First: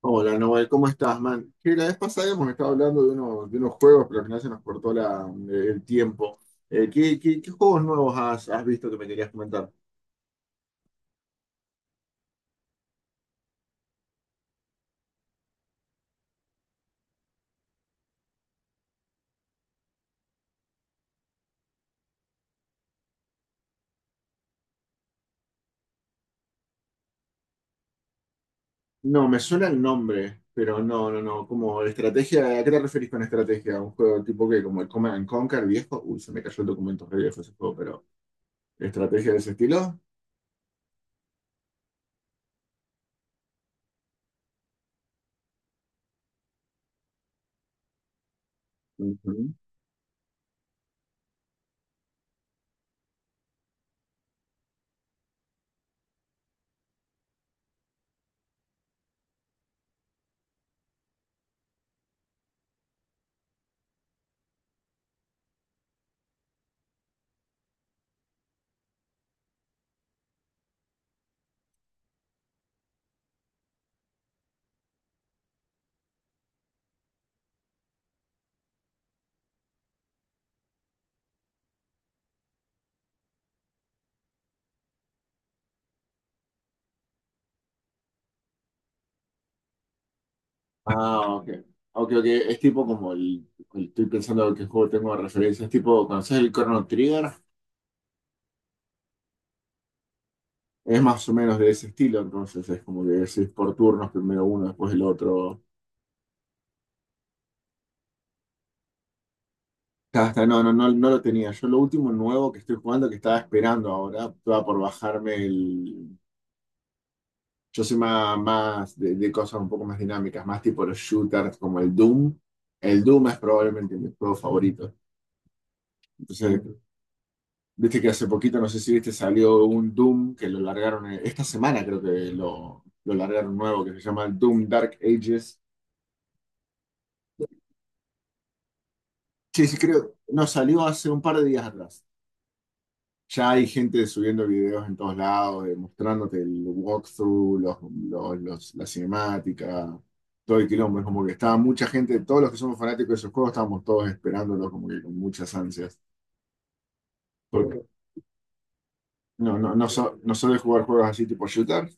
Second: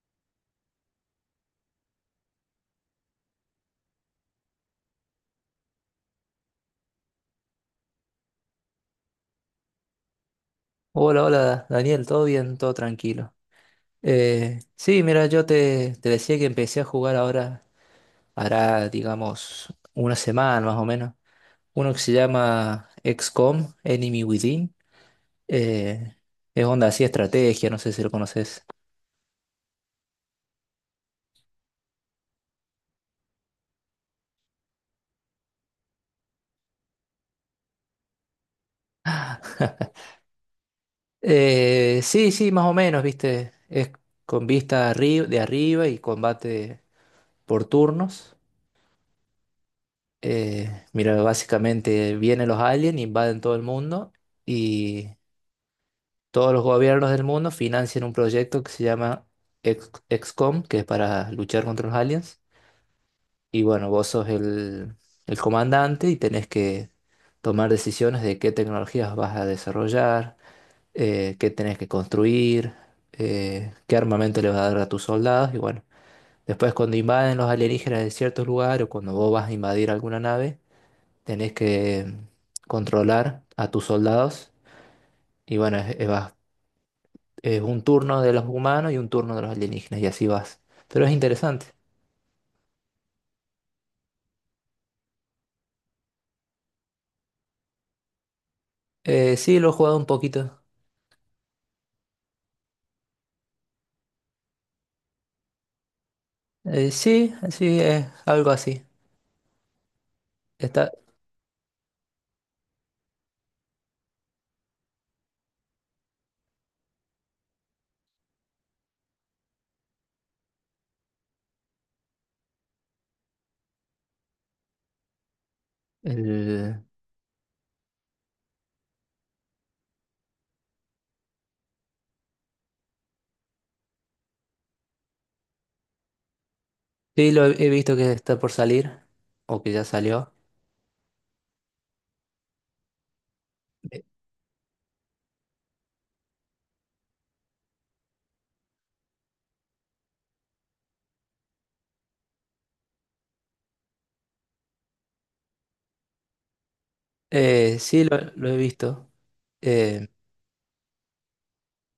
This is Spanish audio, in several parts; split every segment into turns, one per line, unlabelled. Hola, Noel, ¿cómo estás, man? Que la vez pasada hemos estado hablando de unos juegos, pero al final se nos cortó el tiempo. ¿Qué juegos nuevos has visto que me querías comentar?
Hola, hola, Daniel, todo bien, todo tranquilo. Sí, mira, yo te decía que empecé a jugar ahora, hará, digamos, una semana más o menos. Uno que se llama XCOM, Enemy Within. Eh, es onda así, estrategia, no sé si lo conoces.
No, me suena el nombre, pero no, no, no. Como estrategia, ¿a qué te referís con estrategia? ¿Un juego tipo que como el Command and Conquer viejo? Uy, se me cayó el documento re viejo ese juego, pero ¿estrategia de ese estilo?
Sí, sí, más o menos, viste. Es con vista de arriba y combate por turnos.
Ujú.
Mira, básicamente vienen los aliens, invaden todo el mundo. Todos los gobiernos del mundo financian un proyecto que se llama XCOM, que es para luchar contra los aliens. Y bueno, vos sos el comandante y tenés que tomar decisiones de qué tecnologías vas a desarrollar, qué tenés que construir, qué armamento le vas a dar a tus soldados. Y bueno, después cuando invaden los alienígenas de ciertos lugares o cuando vos vas a invadir alguna nave, tenés que controlar a tus soldados. Y bueno, es- vas es un turno de los humanos y un turno de los alienígenas y así vas. Pero es
Ah, ok.
interesante.
Ok, ok. Es tipo como estoy pensando en qué juego tengo de referencia. Es tipo, ¿conoces el Chrono Trigger?
Sí, lo he jugado un poquito.
Es más o menos de ese estilo, entonces es como que es por turnos, primero uno, después el otro.
Sí, sí, es algo así.
Ya está, no, no, no,
Está,
no lo tenía. Yo lo último nuevo que estoy jugando, que estaba esperando ahora, estaba por bajarme el. Yo soy más de cosas un poco más dinámicas, más tipo los shooters como el Doom. El Doom es probablemente mi juego favorito. Entonces,
el-
viste que hace poquito, no sé si viste, salió un Doom que lo largaron, esta semana creo que lo largaron nuevo, que se llama el Doom Dark Ages.
sí, lo he visto que está por salir o
Sí,
que
sí,
ya
creo,
salió.
no, salió hace un par de días atrás. Ya hay
Eh,
gente subiendo videos en todos lados, mostrándote el walkthrough, la cinemática, todo el quilombo. Es como que estaba mucha gente, todos los que somos fanáticos de esos juegos, estábamos todos esperándolo como que con muchas ansias. Porque
sí, lo he visto. Eh,
no suele jugar juegos así tipo shooter.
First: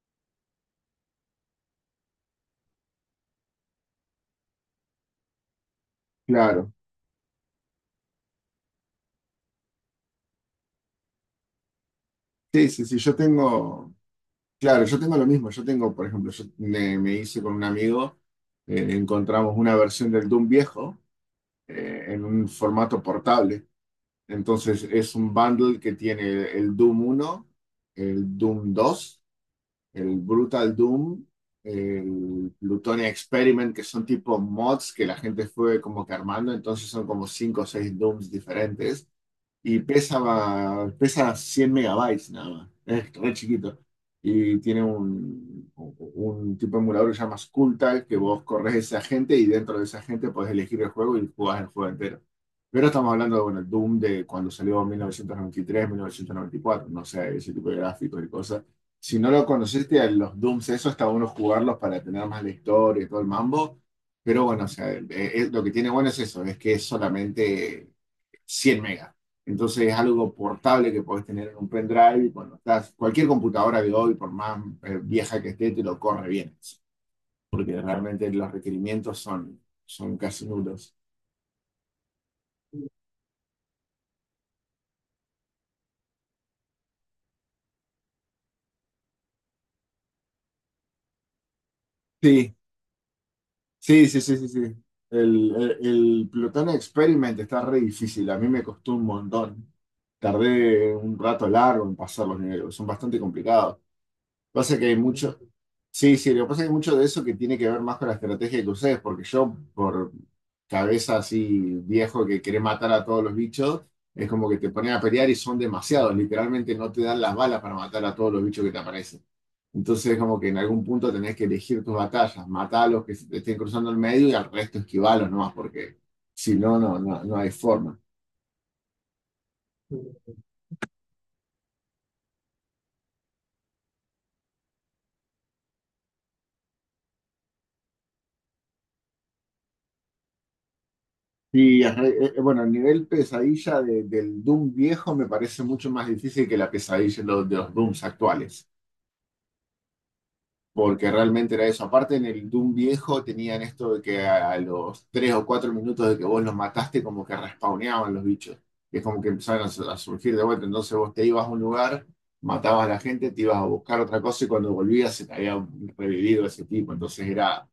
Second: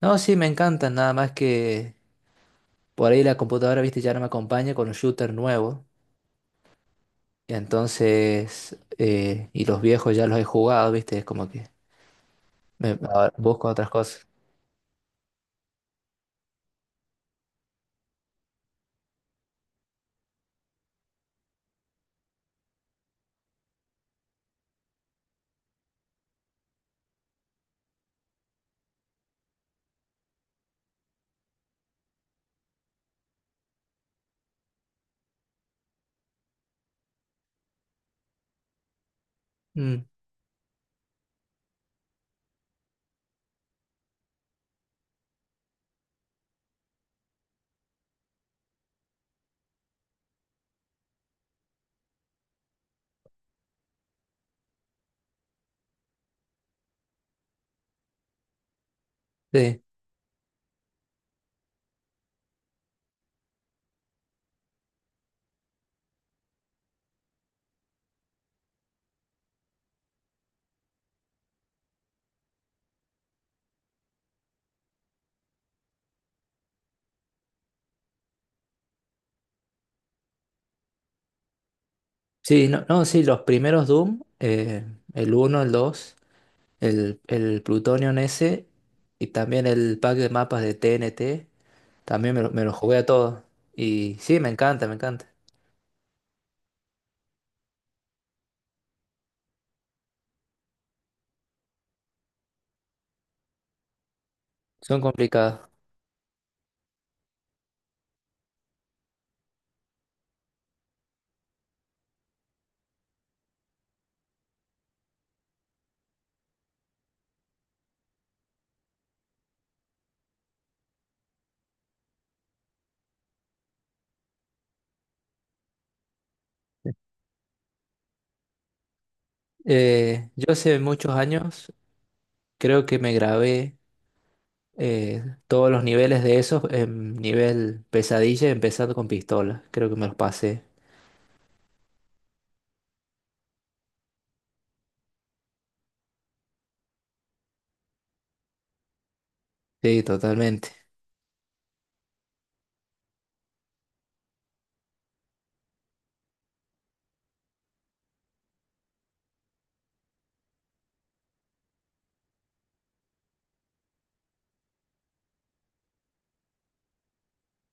no, sí, me encantan nada más que por ahí la computadora, viste, ya no me acompaña con un shooter nuevo.
Claro.
Entonces, y los viejos ya los he jugado, viste, es como que
Sí, sí, sí, yo
ahora busco otras
tengo,
cosas.
claro, yo tengo lo mismo. Yo tengo, por ejemplo, yo me hice con un amigo, encontramos una versión del Doom viejo, en un formato portable. Entonces es un bundle que tiene el Doom uno, el Doom 2, el Brutal Doom, el Plutonia Experiment, que son tipo mods que la gente fue como que armando, entonces son como 5 o 6 Dooms diferentes y
Mm,
pesa, pesa 100 MB nada más, es re chiquito. Y tiene un tipo de emulador que se llama Skulltag, que vos corres ese agente y dentro de ese agente podés elegir el juego y jugás el juego entero. Pero estamos hablando de, bueno, Doom de cuando salió en mil novecientos noventa y tres 1994, no sé, ese tipo de gráficos y cosas. Si no lo
sí.
conociste, a los Dooms, eso está bueno jugarlos para tener más la historia y todo el mambo. Pero bueno, o sea, lo que tiene bueno es eso, es que es solamente 100 megas. Entonces es algo portable que podés tener en un pendrive y cuando estás, cualquier computadora de hoy, por más vieja que esté, te lo corre bien, porque realmente los requerimientos son, son casi nulos.
Sí, no, no, sí, los primeros Doom, el uno, el 2, el Plutonium ese y también el pack de mapas de TNT, también me lo,
Sí,
me lo jugué a todos.
sí,
Y
sí, sí,
sí,
sí,
me
sí.
encanta, me encanta.
El Plutón Experiment está re difícil, a mí me costó un montón. Tardé un rato largo en pasar los niveles, son bastante complicados. Pasa que hay
Son
mucho.
complicados.
Sí, sí, lo que pasa es que mucho de eso que tiene que ver más con la estrategia que ustedes, porque yo, por cabeza así viejo que quiere matar a todos los bichos, es como que te ponen a pelear y son demasiados, literalmente no te dan las balas para matar a todos los bichos que te aparecen. Entonces es como que en algún punto tenés que elegir tus batallas, matar a los que se te estén cruzando el medio y al resto esquivalos nomás, porque si no, no hay forma.
Yo hace muchos años creo que me grabé todos los niveles de esos en nivel pesadilla, empezando con pistola. Creo que me los pasé.
Y ajá, bueno, el nivel pesadilla del Doom viejo me parece mucho más difícil que la pesadilla de los Dooms actuales.
Sí, totalmente.
Porque realmente era eso. Aparte, en el Doom viejo tenían esto de que a los 3 o 4 minutos de que vos los mataste, como que respawneaban los bichos. Y es como que empezaron a surgir de vuelta. Entonces vos te ibas a un lugar, matabas a la gente, te ibas a buscar otra cosa y cuando volvías se te había revivido ese tipo. Entonces era,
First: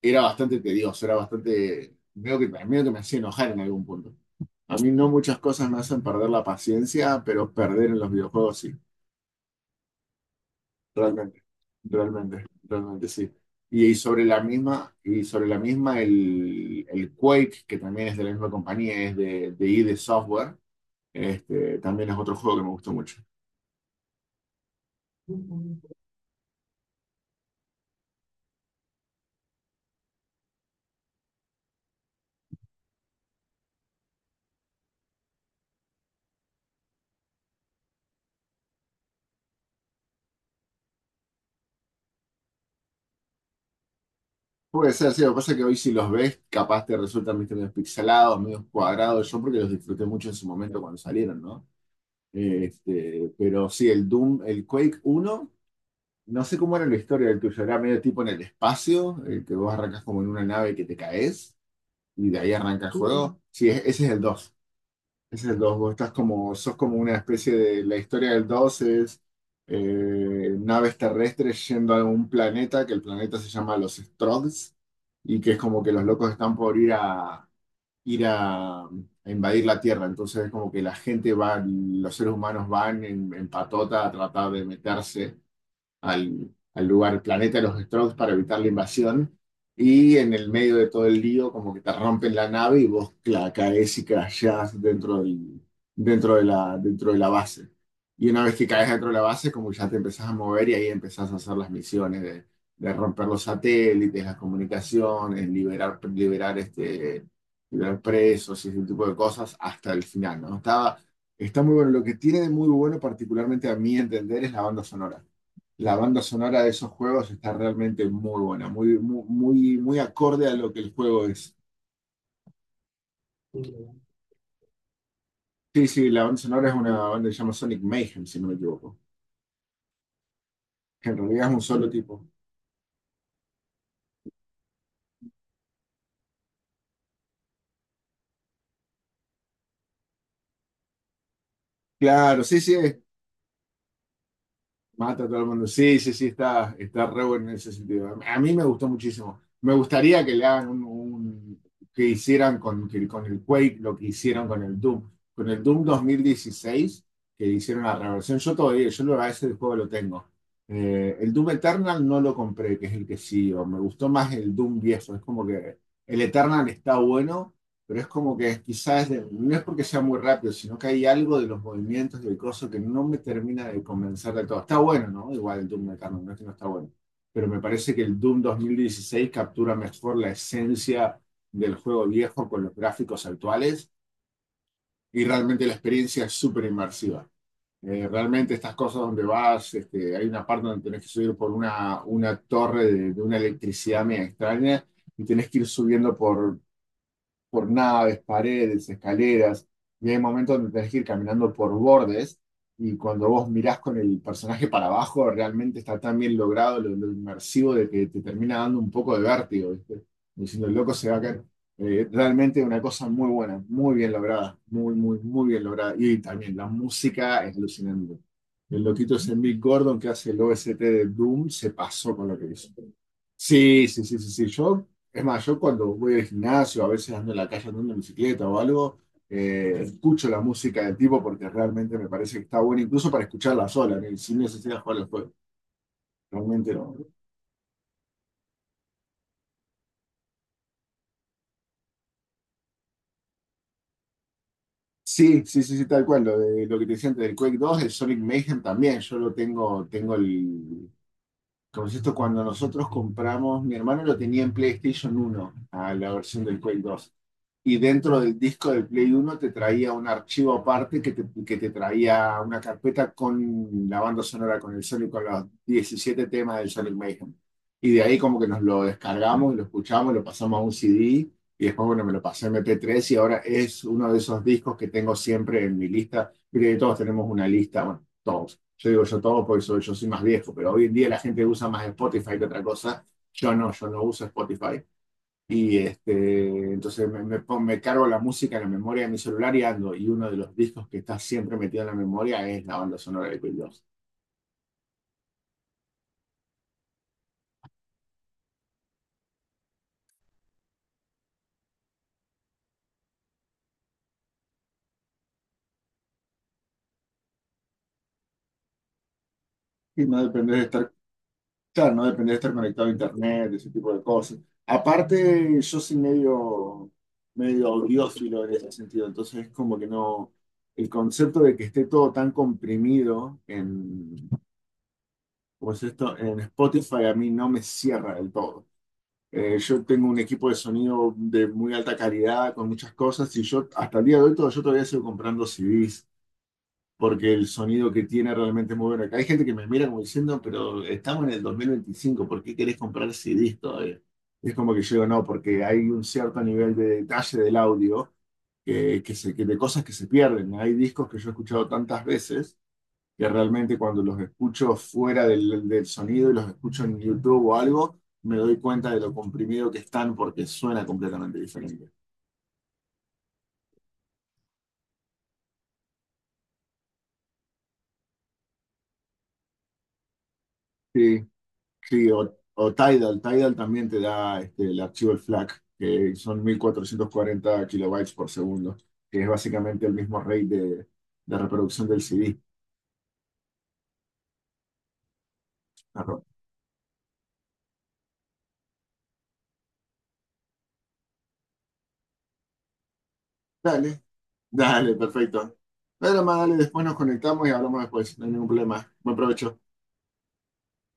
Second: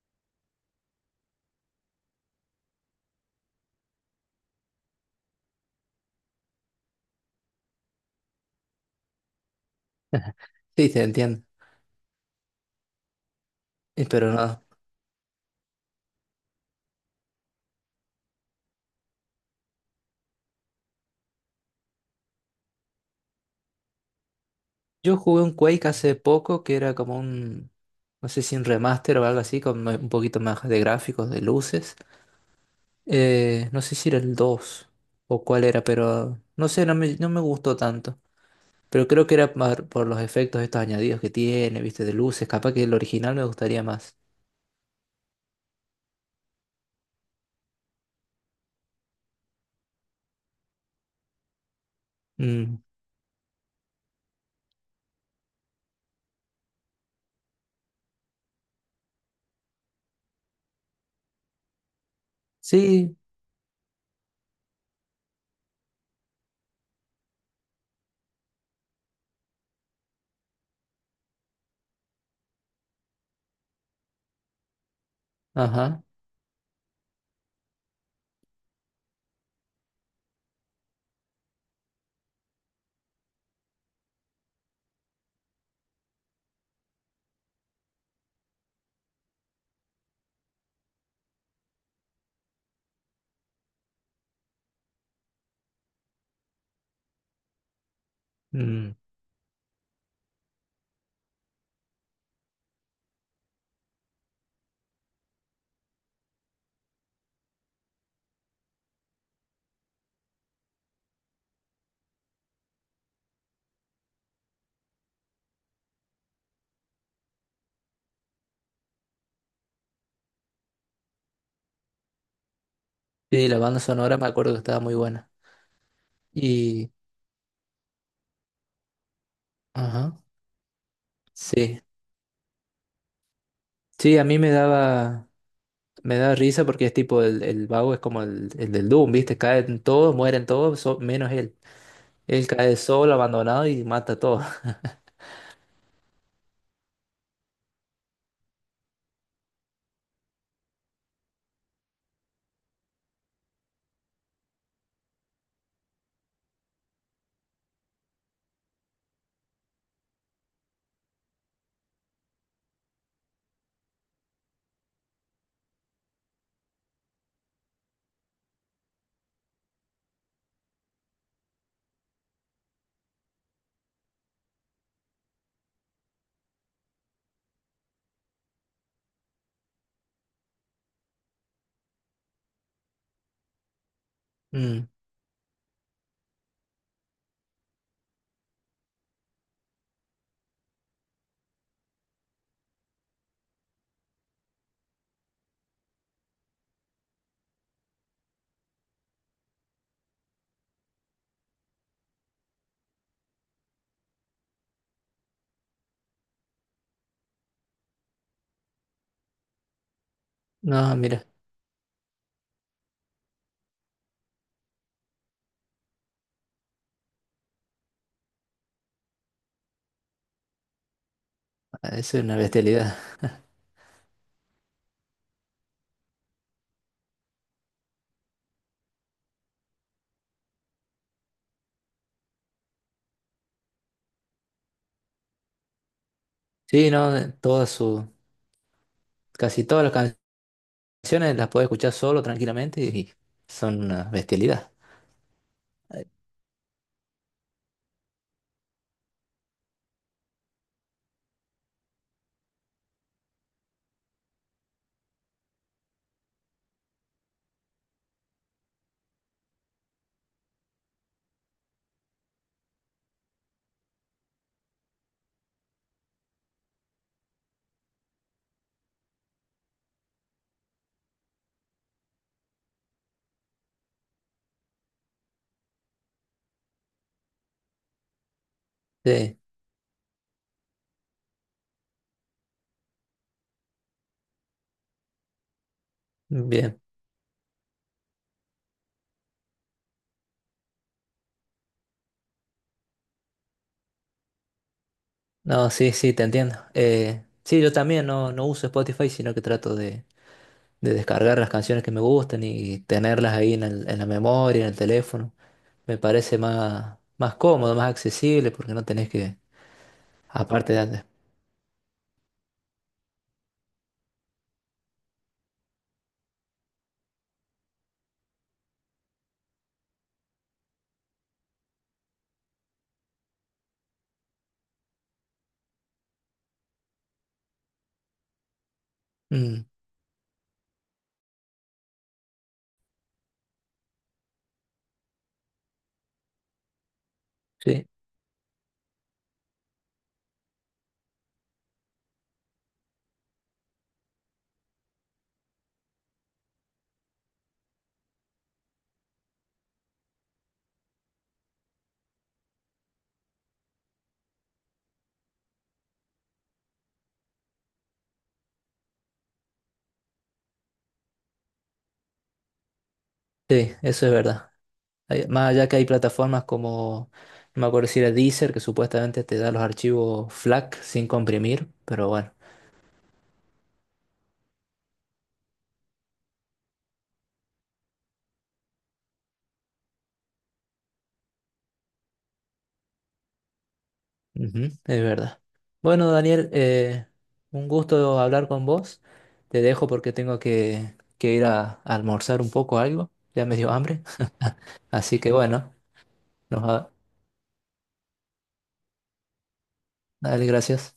era bastante tedioso, era bastante. Veo que, medio que me hacía enojar en algún punto. A mí no muchas cosas me hacen perder la paciencia, pero perder en los videojuegos sí.
Sí, te
Realmente,
entiendo.
realmente, realmente sí. Y sobre
Pero
la
no.
misma, el Quake, que también es de la misma compañía, es de ID Software, también es otro juego que me gustó mucho.
Yo jugué un Quake hace poco que era como un, no sé si un remaster o algo así, con un poquito más de gráficos, de luces. No sé si era el 2 o cuál era, pero no sé, no me gustó tanto. Pero creo que era más por los efectos estos añadidos que tiene, viste, de luces. Capaz que el original me gustaría más.
Puede ser, sí, lo que pasa es que hoy si los ves, capaz te resultan ¿viste? Medio pixelados, medio cuadrados, yo porque los disfruté mucho en su momento cuando salieron, ¿no?
Mm.
Pero sí, el Doom, el Quake uno no sé cómo era la historia del tuyo, era medio tipo en el espacio, el que vos arrancas como en una nave que te caes. Y de ahí arranca el
Sí,
juego. Sí, ese es el dos. Ese es el dos. Vos estás sos como una especie de, la historia del 2 es naves terrestres yendo a un planeta, que el planeta se llama los Strogs, y que es como que los
ajá.
locos están por ir a invadir la Tierra. Entonces es como que la gente va, los seres humanos van en patota a tratar de meterse al, al lugar, el planeta de los Strokes para evitar la invasión. Y en el medio de todo el lío, como que te rompen la nave y vos caes y crashás dentro del, dentro de la base. Y una vez que caes
Mm.
dentro de la base, como ya te empezás a mover y ahí empezás a hacer las misiones de romper los satélites, las comunicaciones, liberar, liberar presos y ese tipo de cosas hasta el final, ¿no? Está muy bueno. Lo que tiene de muy bueno, particularmente a mi entender, es la banda sonora. La banda sonora de esos juegos está realmente muy buena, muy, muy, muy, muy acorde a lo que el juego es.
Sí, la banda sonora me acuerdo que estaba muy buena.
Sí, sí, la banda sonora es
Y,
una banda que se llama Sonic Mayhem, si no me equivoco,
ajá.
que en realidad es un
Sí.
solo tipo.
Sí, a mí me daba. Me da risa porque es tipo el vago es como el del Doom, ¿viste? Caen todos, mueren todos, menos él.
Claro,
Él
sí, sí,
cae solo, abandonado y mata a todos.
mata a todo el mundo. Sí, sí, sí, está, está re bueno en ese sentido. A mí me gustó muchísimo. Me gustaría que le hagan un, que hicieran con el Quake lo que hicieron con el Doom. Con el Doom 2016 que hicieron la reversión. Yo todavía, a ese juego lo tengo. El Doom Eternal no lo compré, que es el que sigo. Me gustó más el Doom viejo. Es como que el Eternal está bueno, pero es como que quizás no es porque sea muy rápido, sino que hay algo de los movimientos del coso que no me termina de convencer de todo. Está bueno, ¿no? Igual el Doom Metal no es que no está bueno, pero me parece que el Doom 2016 captura mejor la esencia del juego viejo con los gráficos actuales
Mm.
y realmente la experiencia es súper inmersiva. Realmente estas cosas donde vas, hay una parte donde tenés que subir por una torre de una electricidad media extraña y tenés que ir subiendo por naves, paredes, escaleras, y hay momentos donde tenés que ir caminando por bordes, y cuando vos mirás con el personaje para abajo, realmente está tan bien logrado lo inmersivo de que te termina dando un poco de vértigo, ¿viste? Diciendo, el loco
No,
se va a
mira,
caer. Realmente una cosa muy buena, muy bien lograda, muy, muy, muy bien lograda. Y también la música es alucinante. El loquito ese Mick Gordon que hace el OST de Doom se
es
pasó con
una
lo que hizo.
bestialidad.
Sí, sí, sí, sí, sí. Yo, es más, yo cuando voy al gimnasio, a veces ando en la calle andando en bicicleta o algo, escucho la música del tipo porque realmente me parece que está buena, incluso para escucharla sola, ¿no? Sin necesidad de jugar al juego. Realmente
Sí,
no.
no, casi todas las canciones las puedes escuchar solo, tranquilamente, y son una bestialidad.
Sí, sí, sí, sí, tal cual. Lo que te decía antes del Quake 2, el Sonic Mayhem también. Yo lo tengo, tengo el. Como es esto, cuando nosotros compramos, mi hermano lo tenía en PlayStation 1, a la versión del Quake 2. Y dentro del disco del Play 1 te traía un archivo aparte que te traía una carpeta con la banda sonora, con el Sonic, con los 17 temas del Sonic Mayhem. Y de ahí como que nos lo descargamos y lo escuchamos, lo pasamos a un CD y después, bueno, me lo pasé a MP3 y ahora es uno de esos discos que tengo siempre en mi lista. Mire, todos tenemos una lista, bueno, todos. Yo digo yo
Sí,
todos porque yo soy más viejo, pero hoy en día la gente usa más Spotify que otra cosa. Yo no, yo no uso Spotify. Y
bien.
entonces me cargo la música en la memoria de mi celular y ando. Y uno de los discos que está siempre metido en la memoria es la banda sonora de Queen.
No, sí, sí, te entiendo. Sí, yo también no, no uso Spotify, sino que trato de descargar las canciones que me gustan y tenerlas ahí en en la memoria, en el teléfono. Me parece más, más cómodo, más accesible, porque no tenés que,
Y no depender de
aparte de
estar,
antes.
claro, no depender de estar conectado a internet, ese tipo de cosas. Aparte, yo soy medio, medio audiófilo en ese sentido. Entonces es como que no, el concepto de que esté todo tan comprimido en, ¿cómo es esto? En Spotify a mí no me cierra del todo.
Mm,
Yo tengo un equipo de sonido de muy alta calidad, con muchas cosas, y yo hasta el día de hoy todo, yo todavía sigo comprando CDs, porque el
sí,
sonido que tiene realmente es muy bueno. Acá hay gente que me mira como diciendo, pero estamos en el 2025, ¿por qué querés comprar CDs todavía? Y es como que yo digo, no, porque hay un cierto nivel de detalle del audio que de cosas que se pierden. Hay discos que yo he escuchado tantas veces que realmente cuando los escucho fuera del sonido y los escucho en YouTube o algo, me doy cuenta de lo comprimido que están porque suena completamente diferente.
sí, eso es verdad. Más allá que hay plataformas como, no me acuerdo si era Deezer, que supuestamente te da los archivos FLAC sin
Sí,
comprimir, pero
sí, o,
bueno,
o Tidal también te da el archivo el FLAC, que son 1440 kilobytes por segundo, que es básicamente el mismo rate de reproducción del CD.
ujú, es verdad. Bueno,
Arro-
Daniel, un gusto hablar con vos. Te dejo porque tengo que ir a almorzar un poco algo. Ya me dio
Dale,
hambre.
dale,
Así que
perfecto.
bueno,
Dale, más, dale,
nos,
después
va-
nos conectamos y hablamos después, no hay ningún problema. Buen provecho.
dale, gracias.